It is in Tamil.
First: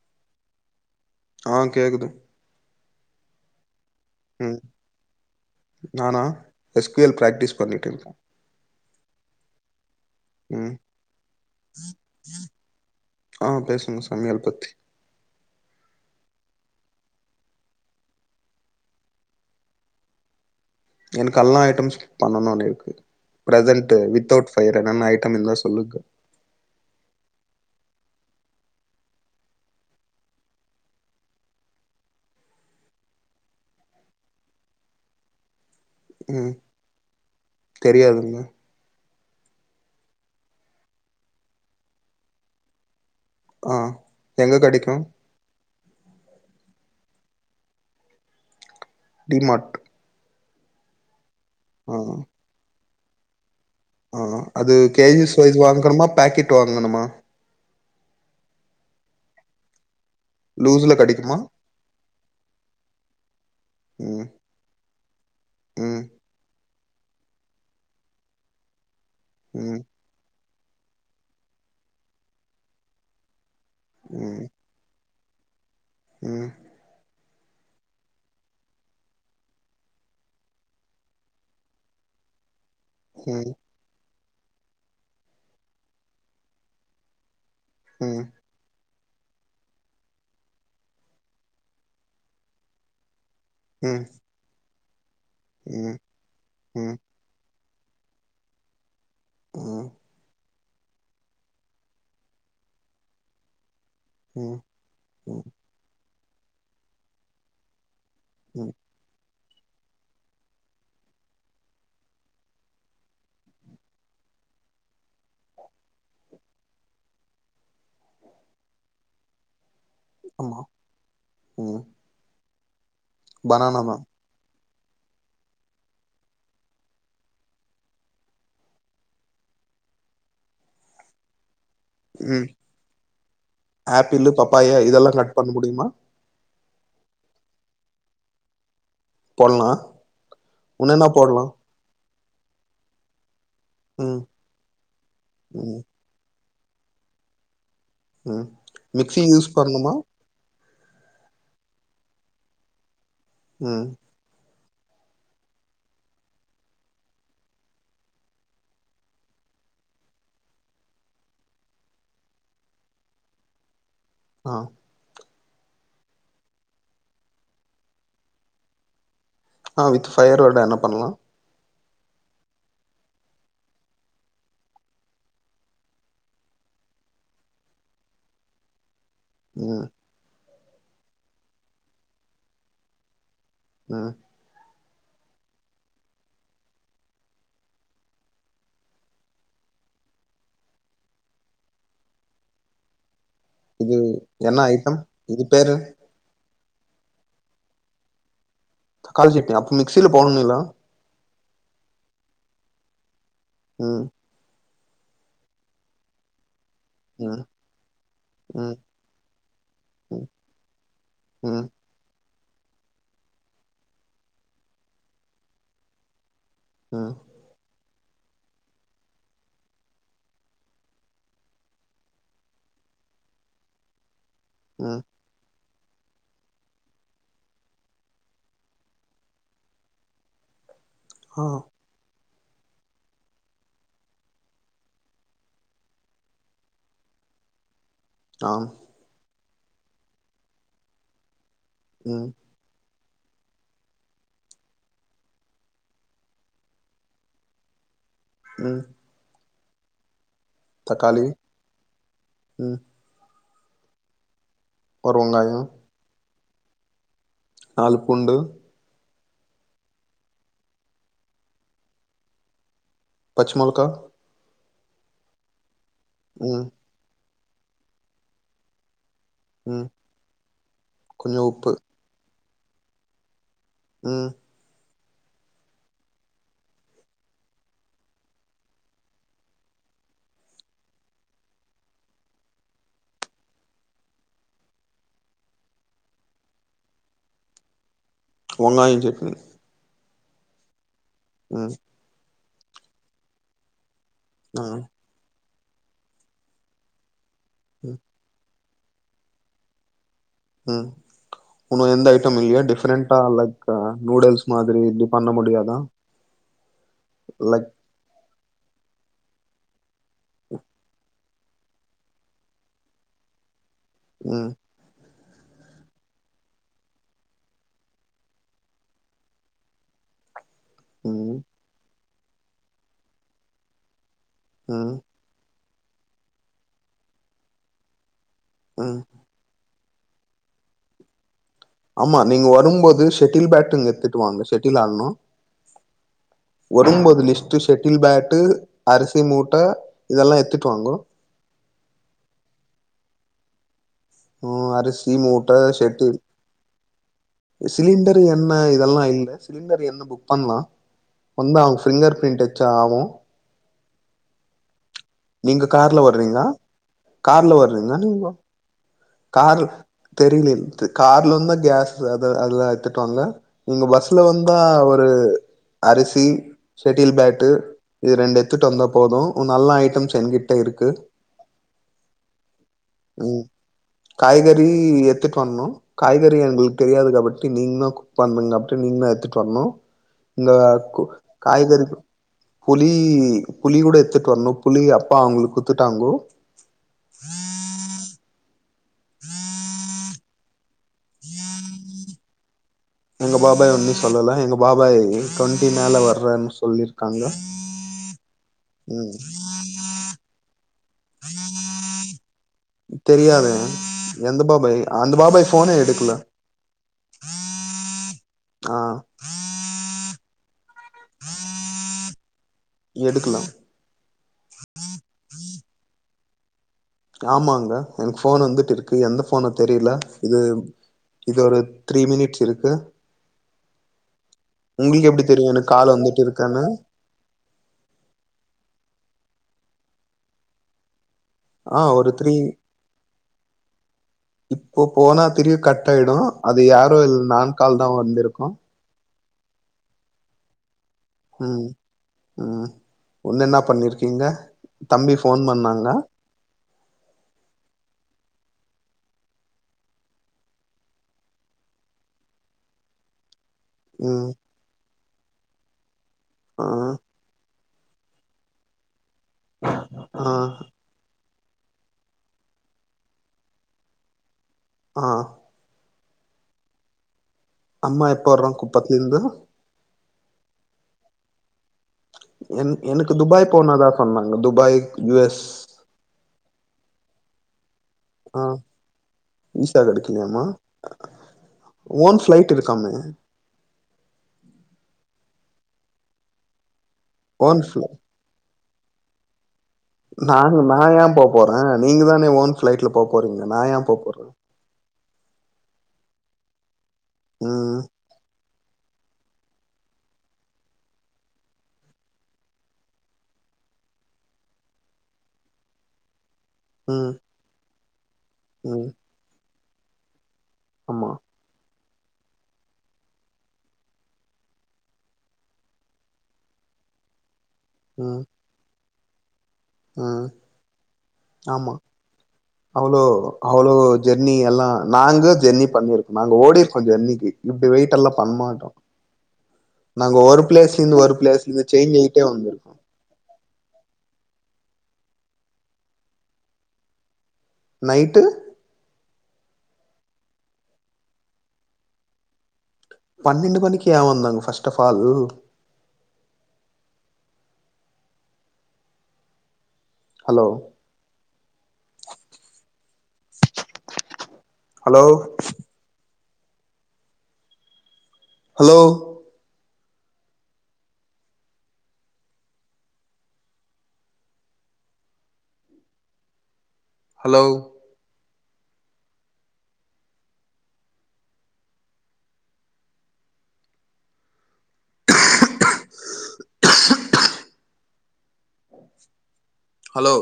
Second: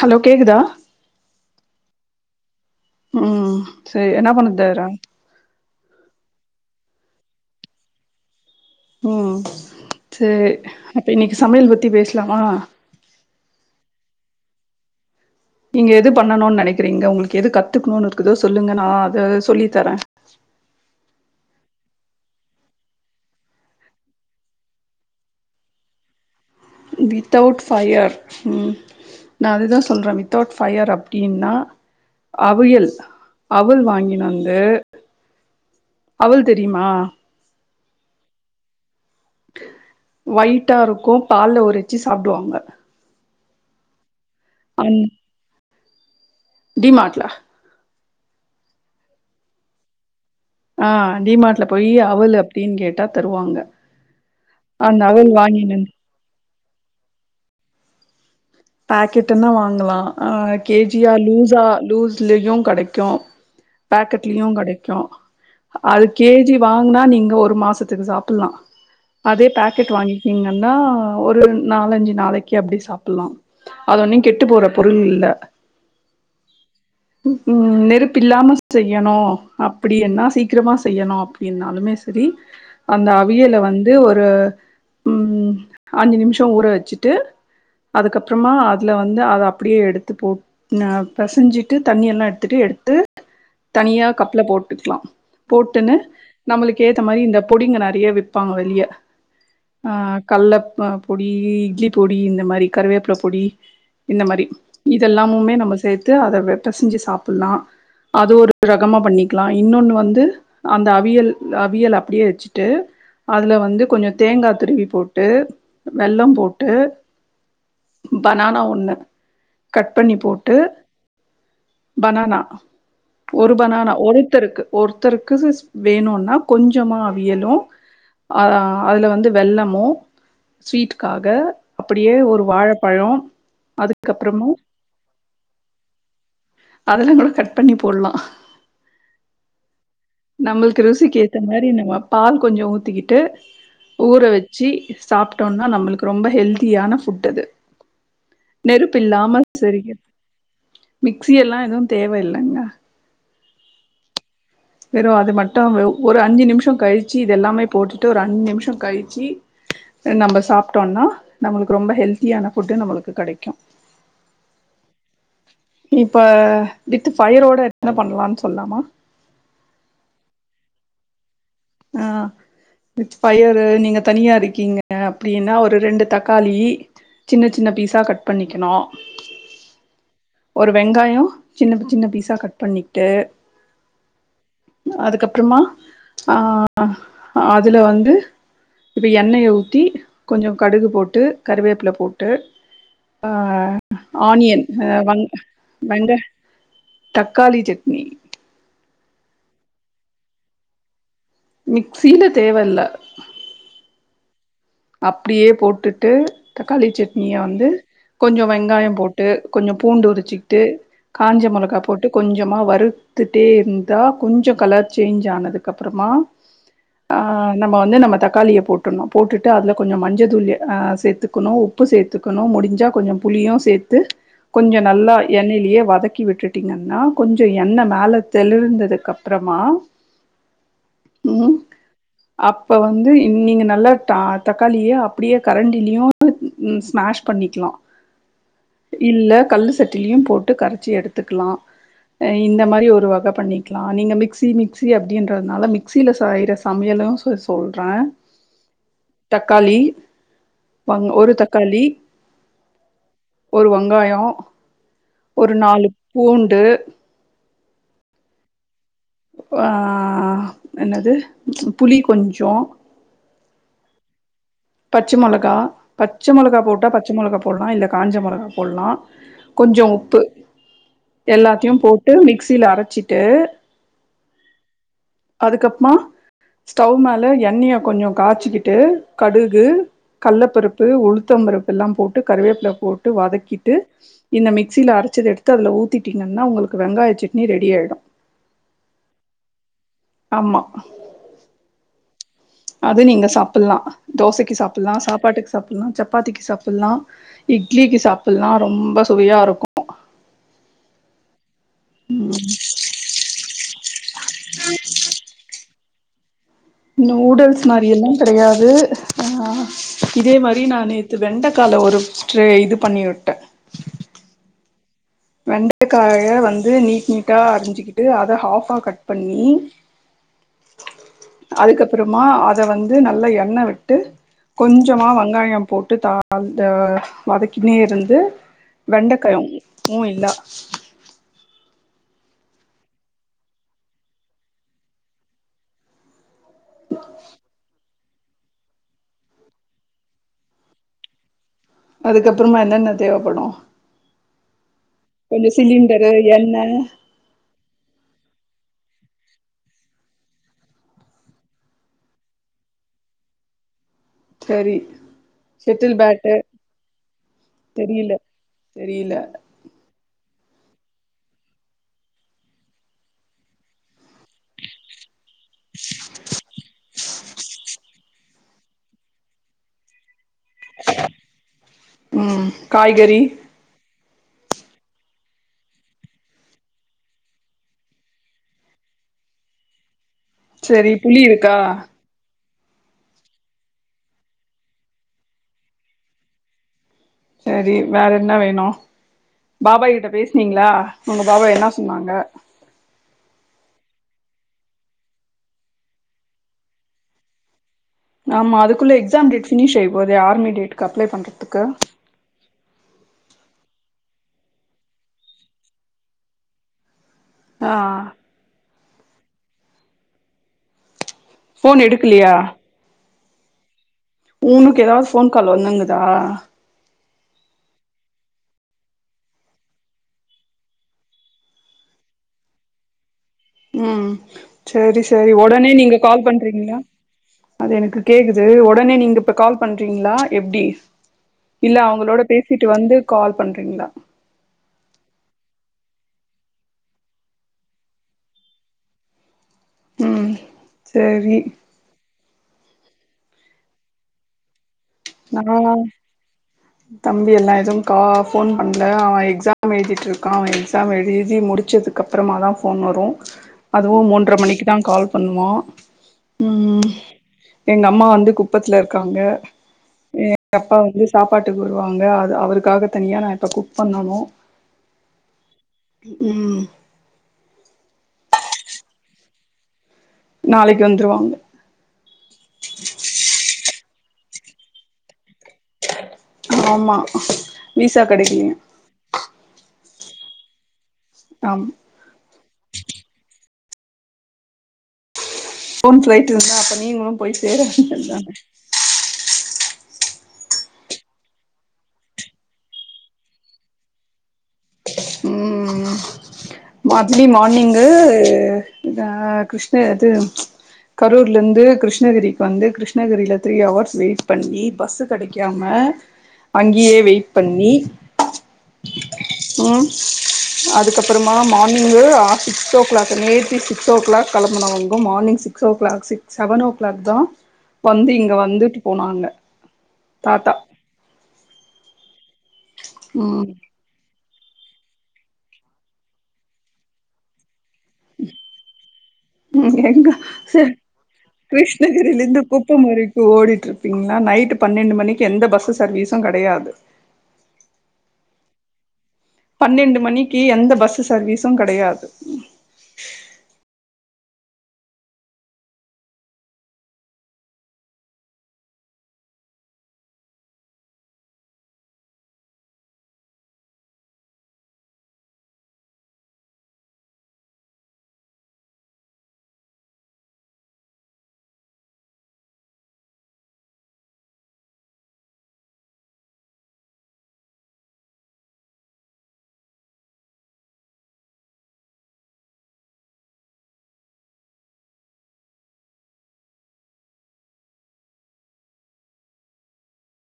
ஹலோ கேக்குதா ஆ கேக்குதும் ம் சரி என்ன பண்ணுதுற நானா எஸ் கு எல் ப்ராக்டிஸ் பண்ணிட்டு ருந்த ம் சரி ம் அப்ப இன்னக்கி சமயல் பத்தி பேஸ்லாமா ஆ பேசுங்க சமயல் பத்தி நீங்க எது பண்ணணுன் நெனக்கிறீங்க உங்களுக்கு எது கத்துக்குணுனு இருக்குது சொல்லுங்க நான் அத சொல்லி தர ஆ எனக்கு அல்லா ஐட்டம்ஸ் பண்ணனுனு இருக்கு ப்ரசன்ட் வித்தவுட் ஃபயர் என்னன்ன ஐட்டம் இருந்தா சொல்லுங்க வித்தவுட் ஃபயர் ம் நா அதுதா சொல்ற வித்தவுட் ஃபயர் அப்டின்னா அவியல் அவுள் வாங்கினு வந்து அவுள் ம் தெரியுமா தெரியாதுங்க ஒயிட்டா இருக்கும் பால்ல ஊரவச்சி சாப்டுவாங்க ஆ எங்க கெடக்கூ டி மாட்ல டிமாட் ஆ டிமாட்ல போயி அவுள் அப்டின் கேட்டா தருவாங்க ஆ அது அந்த கேஜி அவல் சைஸ் வாங்கினு வாங்கணுமா பேக்கெட் வாங்கணுமா பாக்கெட்னா வாங்கலா அ லூஸ்ல கேஜியா கெடைக்குமா? லூஸா லூஸ்லயும் கிடைக்கும் ம் பேக்கெட்லும் கிடைக்கும் ம் அது கேஜி வா னா நீங்க ஒரு மாசத்துக்கு சாப்டலாம் அதே ம் பேக்கெட் வாங்கிக்கீங்க ஒரு நாலஞ்சு நாளைக்கு அப்படி சாப்டலாம் அது ஒன்னும் கெட்டு ம் போற பொருள் இல்ல ம் ம் நெருப்பு இல்லாம செய்யணு அப்படி என்னா சீக்கிரமா செய்யணு அப்படி என்னாலுமே சரி அந்த ம் அவியலை வந்து ஒரு ம் அஞ்சு நிமிஷம் ஊற வச்சுட்டு ம் மா அதில் வந்து அதை அப்படியே எடுத்து போட்டு பசைஞ்சிட்டு தண்ணியெல்லா எடுத்துட்டு எடுத்து ம் தனியா கப்ல போட்டுக்கலா ம் போட்டுன்னு நம்மளுக்கு ம் ஏத்த மாரி இந்த பொடிங்க நறைய விப்பாங்க வெளிய ஆ கல்ல பொடி இட்லி பொடி இந்த மாரி கருவேப்பில பொடி இந்த மாரி ம் ம் இதெல்லாமமே நம்ம சேர்த்து அத வெட்ட செஞ்சு சாப்டலா அது ஒரு ம் ரகமா பண்ணி க்கலாம் இன்னொன்னு வந்து அந்த அவியல் அவியல் அப்படியே வச்சுட்டு அதுல வந்து கொஞ்சம் தேங்காய் துருவி போட்டு வெள்ளம் போட்டு பனானா ஒண்ணு கட் பண்ணி போட்டு ஆமா ம் பனானா ஒரு பனானா ஒருத்தருக்கு ஒருத்தருக்கு வேணும்னா கொஞ்சமா அவியலும் அ அதுல வந்து வெள்ளமும் ஸ்வீட்டுக்காக அப்படியே ஒரு வாழை ஆப்பிள் பப்பாயா இதெல்லா கட் பண்ண முடியுமா அதெல்லா கூட கட் பண்ணி போடலா போட்லா நம்மளுக்கு உன்னென்ன ருசிக்கு ஏத்த போட்லா மாரி நம்ம பால் கொஞ்சம் ஊத்திக்கிட்டு ம் ஊற வச்சு சாப்ட்டோனா ம் நம்மளுக்கு ரொம்ப ஹெல்தி யான ஃபுட் அது ம் நெருப்பு மிக்ஸி இல்லாம [inaudible] யூஸ் பண்ணுமா மிக்சி எல்லாம் எதுவும் தேவை இல்லங்க ம் வெறும் அது மட்டும் ஒரு அஞ்சு நிமிஷம் கழிச்சு இத எல்லாமே போட்டுட்டு ஒரு அஞ்சு நிமிஷம் கழிச்சு நம்ம சாப்ட்டோம்னா நம்மளுக்கு ரொம்ப ஹெல்த்தியான ஃபுட்டு நம்மளுக்கு கடைக்கு ஆ இப்ப வித் பஃயரோட என்ன பண்ணலாம்னு சொல்லாமா ஆ வித் ஃபயர்ரோட என்ன பண்லா ஆ வித் பயர் நீங்க தனியா இருக்கீங்க அப்படின்னா ஒரு ரெண்டு தக்காளி சின்ன சின்ன பீஸா கட் பண்ணிக்கணு ம் ஒரு வெங்காயம் சின்ன சின்ன பீஸா கட் பண்ணிட்டு ம் அதுக்கப்புறமா அப்அதுல வந்து இப்ப எண்ணெய ஊத்தி கொஞ்சம் கடுகு போட்டு கருவேப்பில போட்டு ஆ இது என்ன ஆனியன் ஐட்டம் அ இது பேரு வெங்க தக்காளி சட்னி தக்காளி சட்னி அப்ப மிக்சியில போடும்னுங்கிலா மிக்சில தேவல்ல ம் அப்படியே போட்டுட்டு தக்காளி சட்னிய ம் வந்து கொஞ்சம் ம் வெங்காயம் போட்டு கொஞ்சம் பூண்டு ம் உரிச்சிக்கிட்டு காஞ்ச ம் மிளகா போட்டு கொஞ்சமா வறுத்துட்டே இருந்தா கொஞ்சம் கலர் சேஞ்ச் ஆனதுக்கு அப்புறமா ம் ஆ நம்ம வந்து நம்ம தக்காளிய போட்டணும் போட்டுட்டு டு அதுல கொஞ்சோ மஞ்ச தூளு அ சேத்துக்குனோ உப்பு சேத்துக்குனோ முடிஞ்சா கொஞ்சோ புளியு சேத்து கொஞ்சோ ம் நல்லா எண்ணெய்லியே வதக்கி விட்டுட்டீங்கன்னா கொஞ்சு எண்ணெ மேல தெளிர்ந்ததுக்கப்பறமா ஆ ம் அப்ப வந்து இ நீங்க நல்லா தா தக்காளியே அப்புடியே கரண்டிலியு ம் ஸ்மாஷ் பண்ணிக்லா ஆ இல்ல கல்லு சட்டிலியு போட்டு கரச்சி எடுத்துக்லா ம் அ இந்த மாரி ஒருவ க பண்ணிக்லா நீங்க மிக்சி மிக்சி அப்டின்றதுனால மிக்சில செய்ற சமையலு சொ சொல்றே ம் தக்காளி வங் தக்காளி ஒரு தக்காளி ம் ஒரு வங்காயோ ஒரு நாலு பூண்டு நாலு பூண்டு அ என்னது புளி கொஞ்சோ பச் மொளக்கா பச்ச மொளகா பச்ச மொளகா ம் போட்டா பச்ச மொளகா போட்லா இல்ல காஞ்ச மொளகா போல்லா கொஞ்சோ ம் உப்பு கொஞ்சோ உப்பு எல்லாத்தியு போட்டு மிக்சியில அரச்சிட்டு ம் அதுக்கப்மா ஸ்டவ் மேல எண்ணிய கொஞ்சு காச்சிக்கிட்டு கடுகு கல்ல பருப்பு உளுத்தம் பருப்பெல்லா போட்டு கருவேப்ல போட்டு வதக்கிட்டு இந்த மிக்சியில அர ச்சது எடுத்து அதுல ஊத்திட்டீங்கன்னா உங்களுக்கு வெங்காய செட்னி ரெடியாய்டு வங்காய சட்னி ஆம்மா ம் அது நீங்க சாப்பில்லா தோசைக்கி ஆ சாப்பில்லா சாப்பாட்டுக் சாப்பில்லா சப்பாத்திக்கு சாப்பில்லா ம் இட்லிக்கு சாப்பில்லா ரொம்ப சுவையா இருக்கு ம் உன்னு எந்த ஐட்டம் இல்லியா டிஃபரெண்டா லைக் அ நூடுல்ஸ் மாதிரி இப்டி பண்ண முடியாதா நூல்டெல்ஸ் லைக் மாரி எல்லா கெடயாது அ இதே மாதிரி நா நேத்து வெண்டக்கால ஒரு ஸ்ட்ரே இது பண்ணிவு ட்ட ம் வெண்டக்காய வந்து நீட் நீட்டா அரிஞ்சுக்கிட்டு அத ஹாஃபா கட் பண்ணி ம் அப்புறமா அத வந்து நல்லா எண்ணெ விட்டு ம் கொஞ்சமா வெங்காயம் போட் டு [unintelligible] வதக்கினே இருந்து ம் வெண்டக்காயு உ இல்லா ஆமா நீங்க வரும்போது ஷெட்டில் பேட்டொன் எத்துட் வாங்க ஷெட்டில் ஆட்ணு வரும்போது லிஸ்டு செட் டில் பேட்டு அரிசி மூட்ட இதெல்லா எத்துட் வாங்கோ அதுக்கப்புறமா என்னென்ன தேவப்படு ம் அரிசி கொஞ்ச மூட்ட சிலிண்டரு ஷெட்டில் எண்ணெ சிலிண்டர் எண்ணெ இதெல்லா இல்ல சிலிண்டர் எண்ணெ புக் பண்லா வந்தா அவுங் ஃபிங்கர் ப்ரிண்ட் வெச்சா ஆவு செரி நீங்க கார்ல வருறீங்லா கார்ல வறீங்க தெரியல நீங்கோ தெரியல காரு தெரிலி தெ கார்லிருந்தா கேஸ் அத அதெல்லா எத்துட் வாங்க நீங்கோ பஸ்ல வந்தா ஒரு அரிசி ஷெட்டில் பேட்டு இத் ரெண்டு எத்துட் வந்தா போது நல்ல ஐட்டம் ம் காய்கறி ம் காய்கறி எத்துட்டு வந்தோ காய்கறி எங்களுக்கு தெரியாது அதபட்டி நீங்கதா குக் பண்ணுங்க அப்டி நீ இன்னு எத்துட்டு வந்தோ இங்க சரி கு புளி இருக்கா காய்கறி புளி புளி கூட எத்துட்டு வந்தோ புளி அப்பா அவுங்களுக்கு குடுத்துட்டாங்கோ சரி வேற என்ன வேணு பாபா கிட்ட பேசினீங்ளா உங்க பாபா என்னா சொன்னாங்க எங்க பாபாய் ஒன்னு சொல்லல எங்க பாபாய் டுவெண்ட்டி மேல வர்றனு சொல்லியிருக்காங்க ஆமா அதுக்குள்ள எக்ஸாம் டேட் பினிஷ் ஆயிற போது ஆர்மி டேட்டுக்கு அப்ளை பண்றதுக்கு தெரியாதே எந்த பாபாய் அந்த பாபாய் போனே எடுக்கல ஆ ஆ போன் எடுக்கலயா எடுக்கல ஊனுக்கு எதாவது போன் கால் வந்துந்துதா ஆமாங்க எனக்கு போன் வந்துட்டு இருக்கு எந்த போனோ தெரில இது இது ஒரு த்ரீ மினிட்ஸ் இருக்கு ம் செரி உங்களுக்கு எப்டி செரி தெரியு ஒடனே எனக்கு நீங்க கால் வந்துட்டு இருக்கன்னு பண்ட்டுருக்கீங்ளா அது எனக்கு கேக்குது ஒடனே நீங்க இப்ப கால் பண்றீங்ளா எப்டி இல்ல ஆ ஒரு அவுங்களோட த்ரீ பேசிட்டு வந்து கால் பண்றீங்ளா கட்டாயிடு அது யாரு இல் நான்கால்தா வந்திருக்கு ம் சேரி ம் ம் ஒன்னு என்னா பண்ணிருக்கீங்க தம்பி நா ஃபோன் எல்லா பண்ணாங்க தம்பி எல்லா எதுவும் கா போன் பண்ல அவன் எக்ஸாம் எழுதிட்டு இருக்கான் அவன் எக்ஸாம் எழுதி தி முடிச்சதுக்கப்புறமாதா போன் வரு அதுவு ம் மூன்றர மணிக்குதான் கால் பண்ணுவான் ஆ ம் எங்க அம்மா வந்து குப்பத்துல இருக்காங்க ஆ எங்க அப்பா வந்து சாப்பாட்டுக்கு வருவாங்க அது அவருக்காக தனியா நா இப்ப குக் பண்ணணு ஆ ம் அம்மா எப்ப வர்று குப்பத்துலந்து நாளைக்கு வந்துருவாங்க என் எனக்கு துபாய் போனதா சொன்னாங்க துபாய், யு எஸ் ஆமா வீசா கெடைக்கலயா இல்லயாமா ஓன் ஃபிளைட் இரு கம்மி ஓன் ஃபிளைட் இருந்தா அப்ப நீங்களு போய் சேர ஓன் ஃப்ளை வேண்டியதுதானே நாங்க நான் ஏன் போ போறேன் நீங்க தானே ஓன் ஃபிளைட்ல போ போறீங்க நான் ஏன் போ போற மட்லி ம் மார்னிங்கு இதா கிருஷ்ண அது கரூர்லந்து கிருஷ்ணகிரிக்கு வந்து கிருஷ்ணகிரில த்ரீ ஹவர்ஸ் வெயிட் பண்ணி பஸ் கெடைக்காம அங்கேயே ம் வெயிட் பண்ணி ம் ம் ஆமா அதுக்கப்பறம் மார்னிங்கு ஆ சிக்ஸ் ஓ கிளாக்கு நேத்தி சிக்ஸ் ஓ கிளாக் கெளம்புனவுங்கோ morning six o'clock six செவனோ கிளாக்தா வந்து ம் இங்க வந்துட்டு போனாங்க ம் தாத்தா ஆமா அவ்ளோ ம் அவ்ளோ ஜெர்னி எல்லா நாங்க ஜெர்னி பண்ணிருக்கோ நாங்க ஓடிருக்கோ ஜெர்னிக்கு இப்டி வெயிட்டெல்லா பண்ணமாட்டோ ம் எங்க பிளேஸ்ல இருந்து சேஞ்ச் கிருஷ்ணகிரில ஆயிட்டே இருந்து வந்திருக்கோ குப்ப முறைக்கு ஓடிட்ருப்பீங்களா நைட்டு் பன்னெண்டு மணிக்கு எந்த பஸ் சர்வீசு கெடையாது நைட்டு பன்னெண்டு மணிக்கு எந்த பஸ்சு சர்வீசு கெடையாது பன்னெண்டு மணிக்கு யே வந்தாங்க பஸ்ட்டபால் hello hello hello hello hello